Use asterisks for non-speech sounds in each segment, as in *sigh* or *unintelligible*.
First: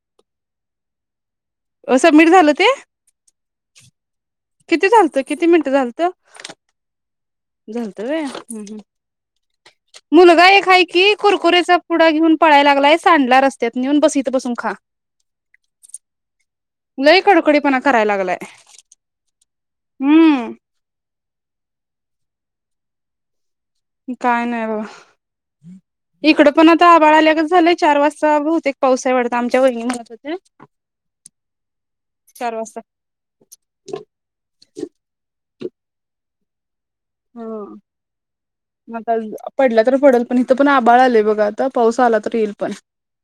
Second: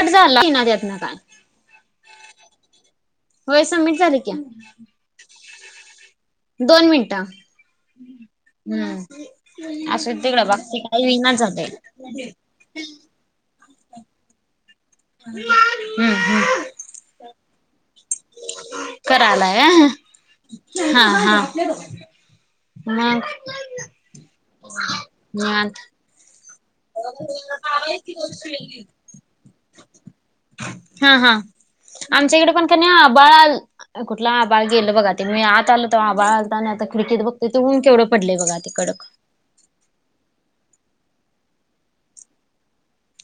Cut झालं ना त्यातन काय. सबमिट झालं ते? होय सबमिट झाली की किती झालतं किती मिनिटं झालतं? दोन मिनिटं झालतं होय हुं हम्म असू दे तिकडं मुलगा एक बाकी आहे काही की होईना झालंय कुरकुरेचा पुडा घेऊन पळायला लागलाय सांडला नेऊन बस इथं बसून खा हम्म हम्म लय कडकडीपणा करायला लागलाय. करायला हम्म आहे हां हां मग काय नाही निवांत बाबा इकडं पण आता आभाळ आल्यागत झालंय चार वाजता बहुतेक पाऊस आहे वाटतं आमच्या वहिनी म्हणत होत्या हा हा आमच्याकडे चार पण का वाजता नाही आभाळ कुठला आभाळ गेल बघा ते मी आत आल तर आ *inaudible* ह मग आता पडला तर पडल पण इथ पण आभाळ आलेय बघा आता पाऊस आला तर येईल पण.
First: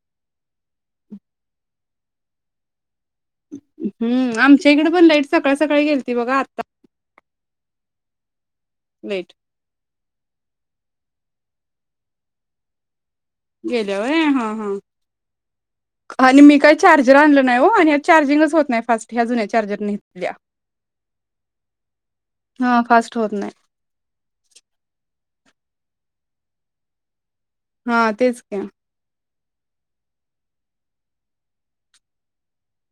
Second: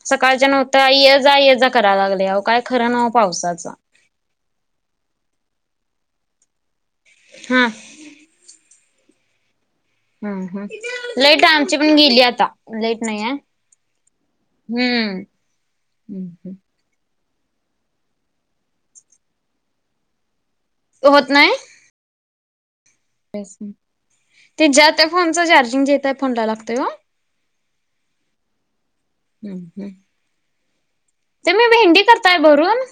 सकाळच्या नव्हतं ये जा य जा कराला लागले काय खरं नव्ह पावसाचं हम्म आमच्या इकडे पण लाईट सकाळ सकाळी गेल ते बघा आता हा लेट हम् हम लाईट आमची पण गेली आता लाईट. नाही आहे गेल्यावर हा हा हम्म हम्म आणि हम्म मी काय चार्ज चार्जर आणलं नाही हो आणि नाही आणि चार्जिंगच होत नाही फास्ट ह्या जुन्या चार्जर नल्या होत नाही? हा फास्ट होत नाही ते जातक फोनचं चार्जिंग घेेतय फोन लागतोय. हा तेच की हम् हम् तर मी भेंडी करताय भरून?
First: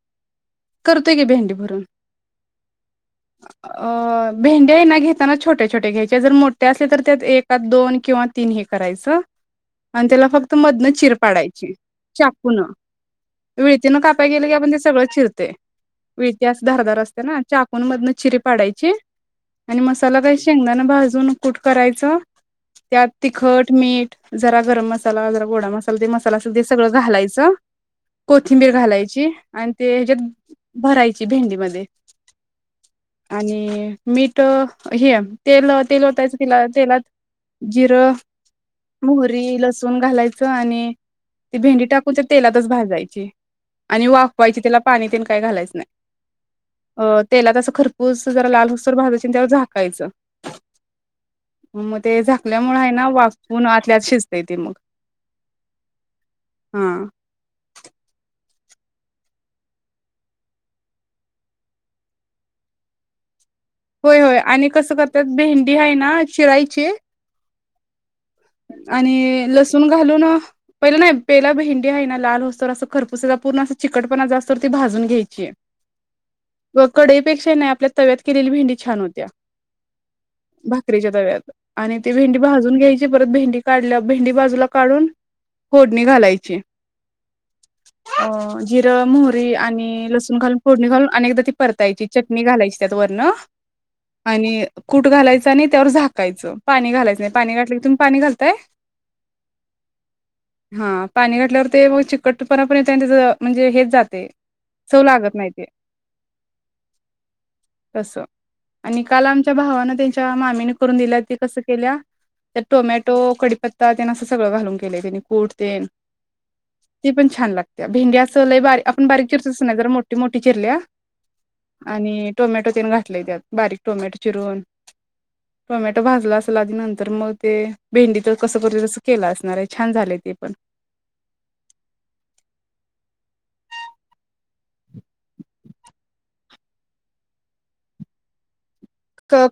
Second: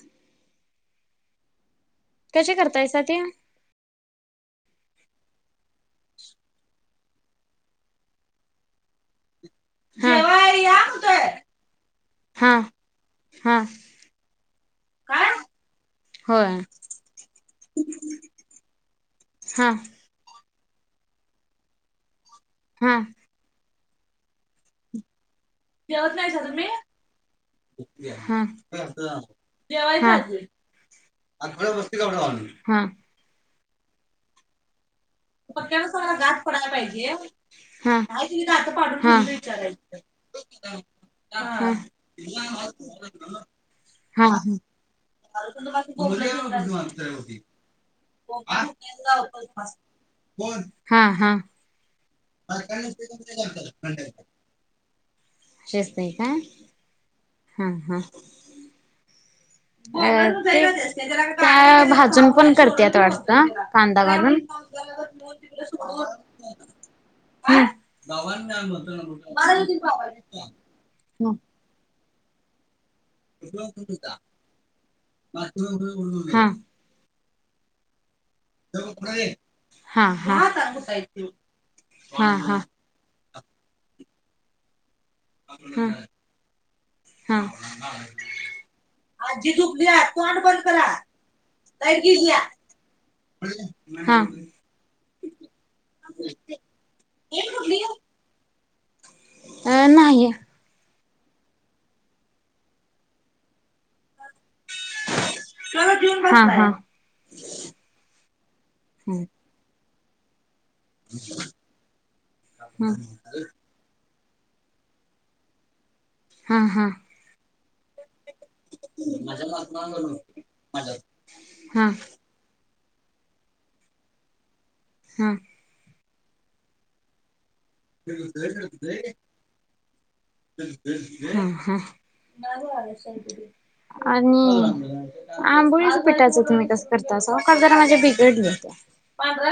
करतोय की भेंडी भरून. कशी करतायसा ते? अ भेंड्या आहे ना घेत *unintelligible* छोटे छोटे घ्यायचे जर मोठे असेल तर त्यात एकात दोन किंवा तीन हे करायचं. आणि त्याला फक्त जेवाय या मधनं चिर म्हणतोय. पाडायची हा चाकून हा. विळतीन कापाय गेलं की आपण ते सगळं काय? चिरते विळती होय अस धारदार असते ना चाकू मग मदन चीरी पाडायची हा मसाला *unintelligible* शेंगदाणा भाजून कुट करायचं हा. त्यात तिखट मीठ जरा गरम मसाला वगै गोडा मसाला ते जेवत मसाला नाहीसा असेल ते तुम्ही? सगळं घालायचं. हा. कोथिंबीर घालायची. आणि ते जेवायच हच्यात आधी. भरायची भेंडीमध्ये. हमं *inaudible* आणि मीठ हे तेल पक्क्यान तेल सगळा होतायचं गाठ तिला पडायला तेलात पाहिजे. हा. जिरं नाही तुम्ही दात पाडून ठेवलेलं मोहरी विचारायचं. लसूण घालायचं. आणि हा ती हा. भेंडी टाकून तर तेलातच भाजायची, आणि हा वाफवायची, त्याला पाणी ते काही घालायचं नाही. तेलात असं खर पूस जरा लाल हुसर भाजाची त्याला झाकायचं. हा ते झाकल्यामुळे आहे ना वाचून आतल्यात शिजताय ते मग शिजतय काय? हा. हा हा. *unintelligible* अ त्या भाजून पण करते आत वाटतं कांदा होय होय घालून. आणि कसं करतात भेंडी आहे ना चिरायची आणि लसूण घालून पहिला नाही, पहिला भेंडी आहे ना. लाल होस्तोवर असं खरपूस पूर्ण चिकटपणा जास्तूर भाजून घ्यायची हा व कढई नाही आपल्या तव्यात केलेली भेंडी छान होत्या हा हा भाकरीच्या तव्यात आणि ती हा हा भेंडी भाजून घ्यायची. परत भेंडी काढल्या भेंडी बाजूला काढून. हा फोडणी घालायची हा. अ जिरं मोहरी आजी झोपली आणि लसूण तोंड घालून बंद करा फोडणी घालून अनेकदा ती लाईट परतायची गेली चटणी घालायची. त्यावरन हा. आणि कूट घालायचं आणि त्यावर झाकायचं. पाणी घालायचं नाही पाणी घातलं की, नसतंय नाही ह हा पाणी घातल्यावर ते मग चिकटपणा पण येतय आणि त्याच म्हणजे हेच जातय. चव लागत नाय ते हा. आणि काल आमच्या भावानं त्या मामी नी करून दिल्या ते कस केलीय टोमॅटो, कडीपत्ता, असं सगळं घालून केले त्यांनी कुट तेन हा हा ती पण छान लागतय भेंड असं लय आपण बारीक चिरतो नाही जर मोठी मोठी चिरल्या हा हा आणि टोमॅटो घातलय त्यात बारीक टोमॅटो चिरून हा टोमॅटो भाजला असल आधी नंतर मग ते भेंडी तर कसं करतोय तसं केलं असणार आहे छान झालंय ते पण *unintelligible* हा हा *unintelligible* आणि *unintelligible* आंबोळीच पिठाच तुम्ही कस करत जरा माझे बिघडल होत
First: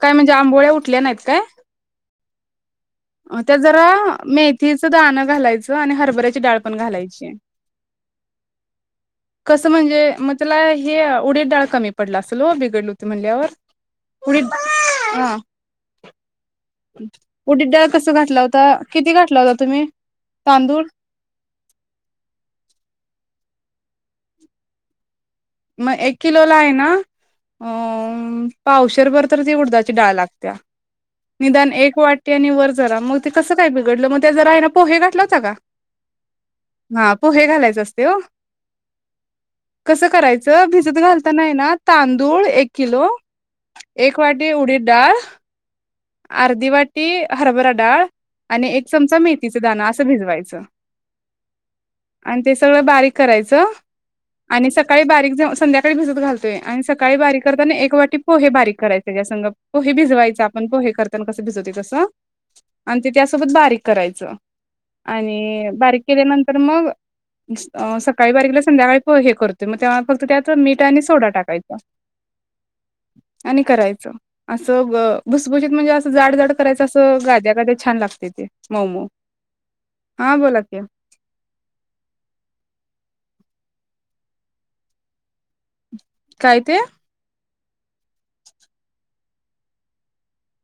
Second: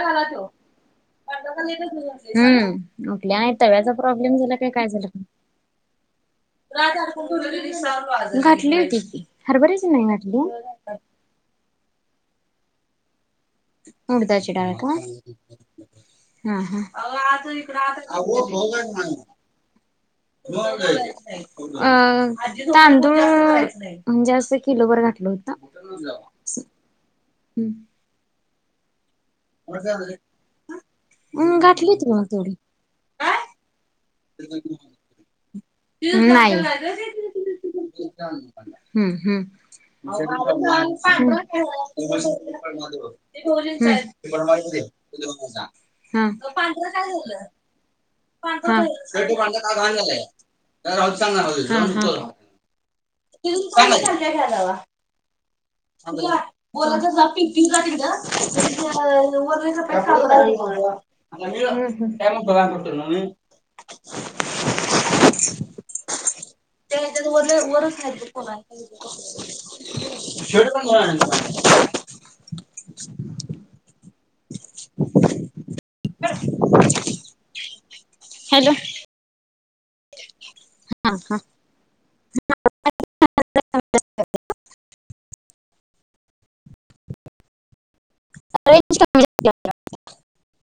काय म्हणजे आंबोळ्या उठल्या नाहीत काय घालायचाच हम्म उठल्या नाही त्यात जरा तव्याचा प्रॉब्लेम झाला का काय मेथीचं झालं दाणं घालायचं आणि हरभऱ्याची डाळ पण घालायची. का घातली होती की कसं हरभऱ्याची म्हणजे नाही मग घातली त्याला हे उडीट डाळ कमी पडला असलो बिघडल होती म्हणल्यावर उडीद उडदाची डाळत हा हा उडीद ह डाळ कसं घातला होता किती घातला होता तुम्ही? तांदूळ अ तांदूळ म्हणजे असं किलो भर घातल होत मग एक किलो ला आहे ना अ औषध बर उडदाची डाळ लागतिया हम्म निदान घातली एक होती मग वाटी तेवढी. वर जरा मग ते कस काय बीगडल ते जरा आहे ना पोहे घातलं होतं का *unintelligible* हा पोहे नाही. घालायच असते हो हम्, कसं करायचं भिजत घालताना आहे हम्, ना तांदूळ एक किलो हम, एक वाटी उडीद डाळ हम. अर्धी वाटी हरभरा डाळ, आणि एक पांढरं चमचा मेथीचे दाण असं भिजवायचं. आणि ते सगळं बारीक करायचं, आणि सकाळी बारीक संध्याकाळी भिजत घालतोय, आणि बोलत सकाळी जा बारीक पिंपी करताना जा एक वाटी पोहे बारीक करायच तेच्या तिकडं संग वरचा पोहे पॅक भिजवायच पण पोहे काढून करताना कस भिजवतोय तस आणि ते त्यासोबत बारीक करायच. आणि आणि बारीक केल्यानंतर मग त्या ह्याच्यात वरले वरच आहेत बघ सकाळी कोण बारीक केलं संध्याकाळी पोहे आहे. करतोय मग तेव्हा फक्त त्यात मीठ आणि सोडा टाकायचा, आणि करायचं. असं ग भुसभुशीत म्हणजे असं जाड जाड करायं असं गाद्या गाध्या छान लागते. ते हॅलो मऊमऊ हा बोला की. *unintelligible* काय ते? *unintelligible*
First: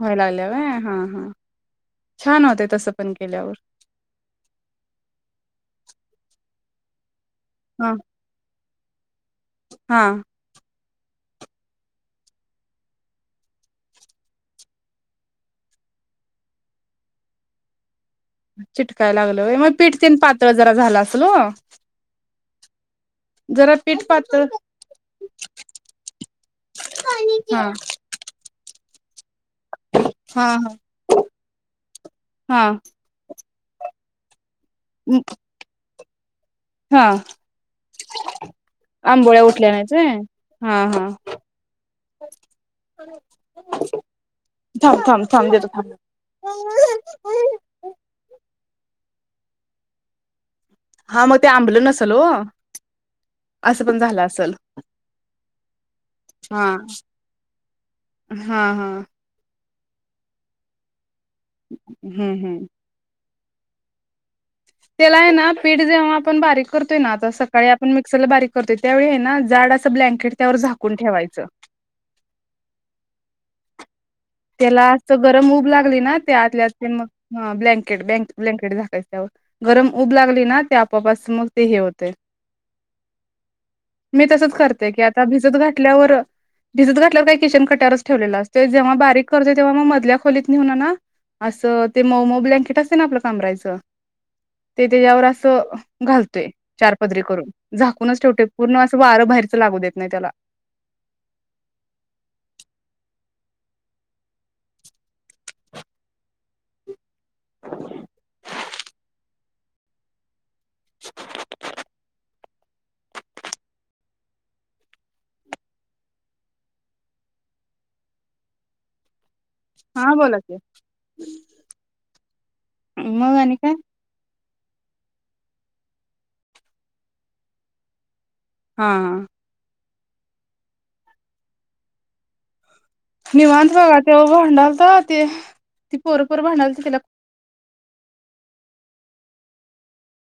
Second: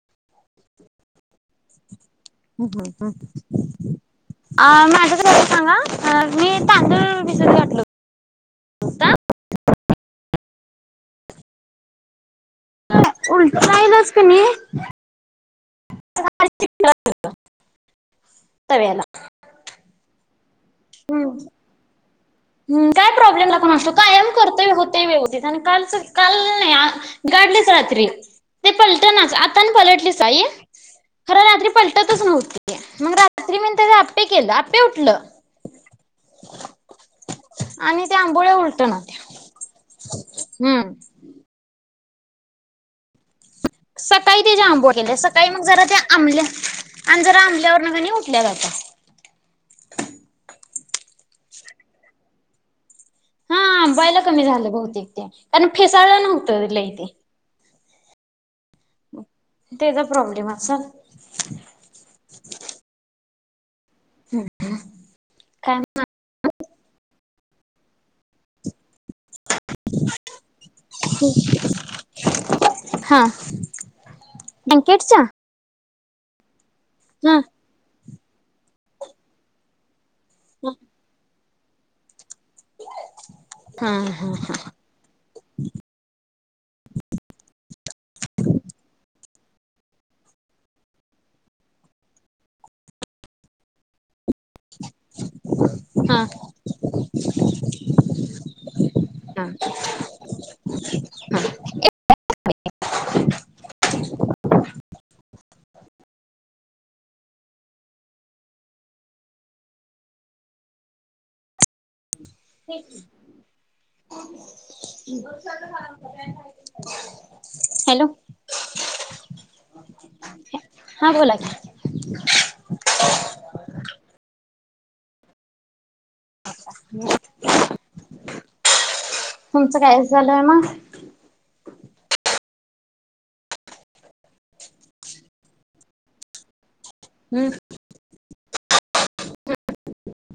व्हायला लागल्या व्हय हा हा छान होते तसं पण केल्यावर आ माझा तर सांगा. अ मी तांदूळ भिजत हां. का? हां. उलटाईलाच कणी *unintelligible* तव्याला चिटकाय लागलं होय मग पीठ तेन पात ळ जरा झाल आसल वो. हम्म. काय प्रॉब्लेम झाला कुणास ठावूक कायम पातळ करतोय होतय वेवस्तीत काल च हा रात्री पलटनाच. आता आणि पलटलीसा ही? हा पलटतच हा नव्हती. रात्री म्हणताना आप्पे केल आप्पे उटल. *inaudible* हा उलटना हम्म आंबोळ्या उठल्या नाहीच होय? हा हा. *unintelligible* सकाळी ते जरा थांब आंबोलेल, थांब सकाळी थांब मग देतो जरा थांब त्या आंबल्या आणि जरा आंबल्यावरन कणी उठल्या आता. *inaudible* हा मग ते आंबलं नसेल हो. हा अंबायाला कमी झालं बहुतेक ते कारण फेसाळलं नव्हतं हा लइ ते. हा हा. त्याचा प्रॉब्लेम अस हम्म हम्म. हम्. त्याला आहे ना पीठ जेव्हा आपण बारीक करतोय ना आता सकाळी चल बारीक करतोय त्यावेळी आहे ना जाड असं ब्लँकेट त्यावर झाकून ठेवायचं. *inaudible* त्याला अस ब्लँकेटचा गरम ऊब लाग ग ना त्याआल्या त्यात. ग हा हां ब्लँकेट बँक ब्लँकेट झाकायच त्यावर गरम ऊब लागली ना ते आपोप अस मग ते हे होते. हा मी हा तसच करते की आता भिजत घटल्यावर भिजत घातल्यावर का किचन कट्यावरच ठेवलेला असत जेव्हा बारीक करते तेव्हा मग मधल्या खोलीत नेहुन ना असं ते मऊ मऊ ब्लँकेट असते ना आपलं कमरायच. ते त्याच्यावर असं हा घालतोय चार पदरी करून झाकूनच ठेवतोय पूर्ण असं वारं हा बाहेरच लागू देत नाही त्याला. *unintelligible* *unintelligible* हॅलो! हा बोला की. हा बोला की मग आणि काय? हम्. हा हा. झालंय मग? निवांत बघा तेव भांडालता, ते ती पोरपोर भांडालते तिला हम्म.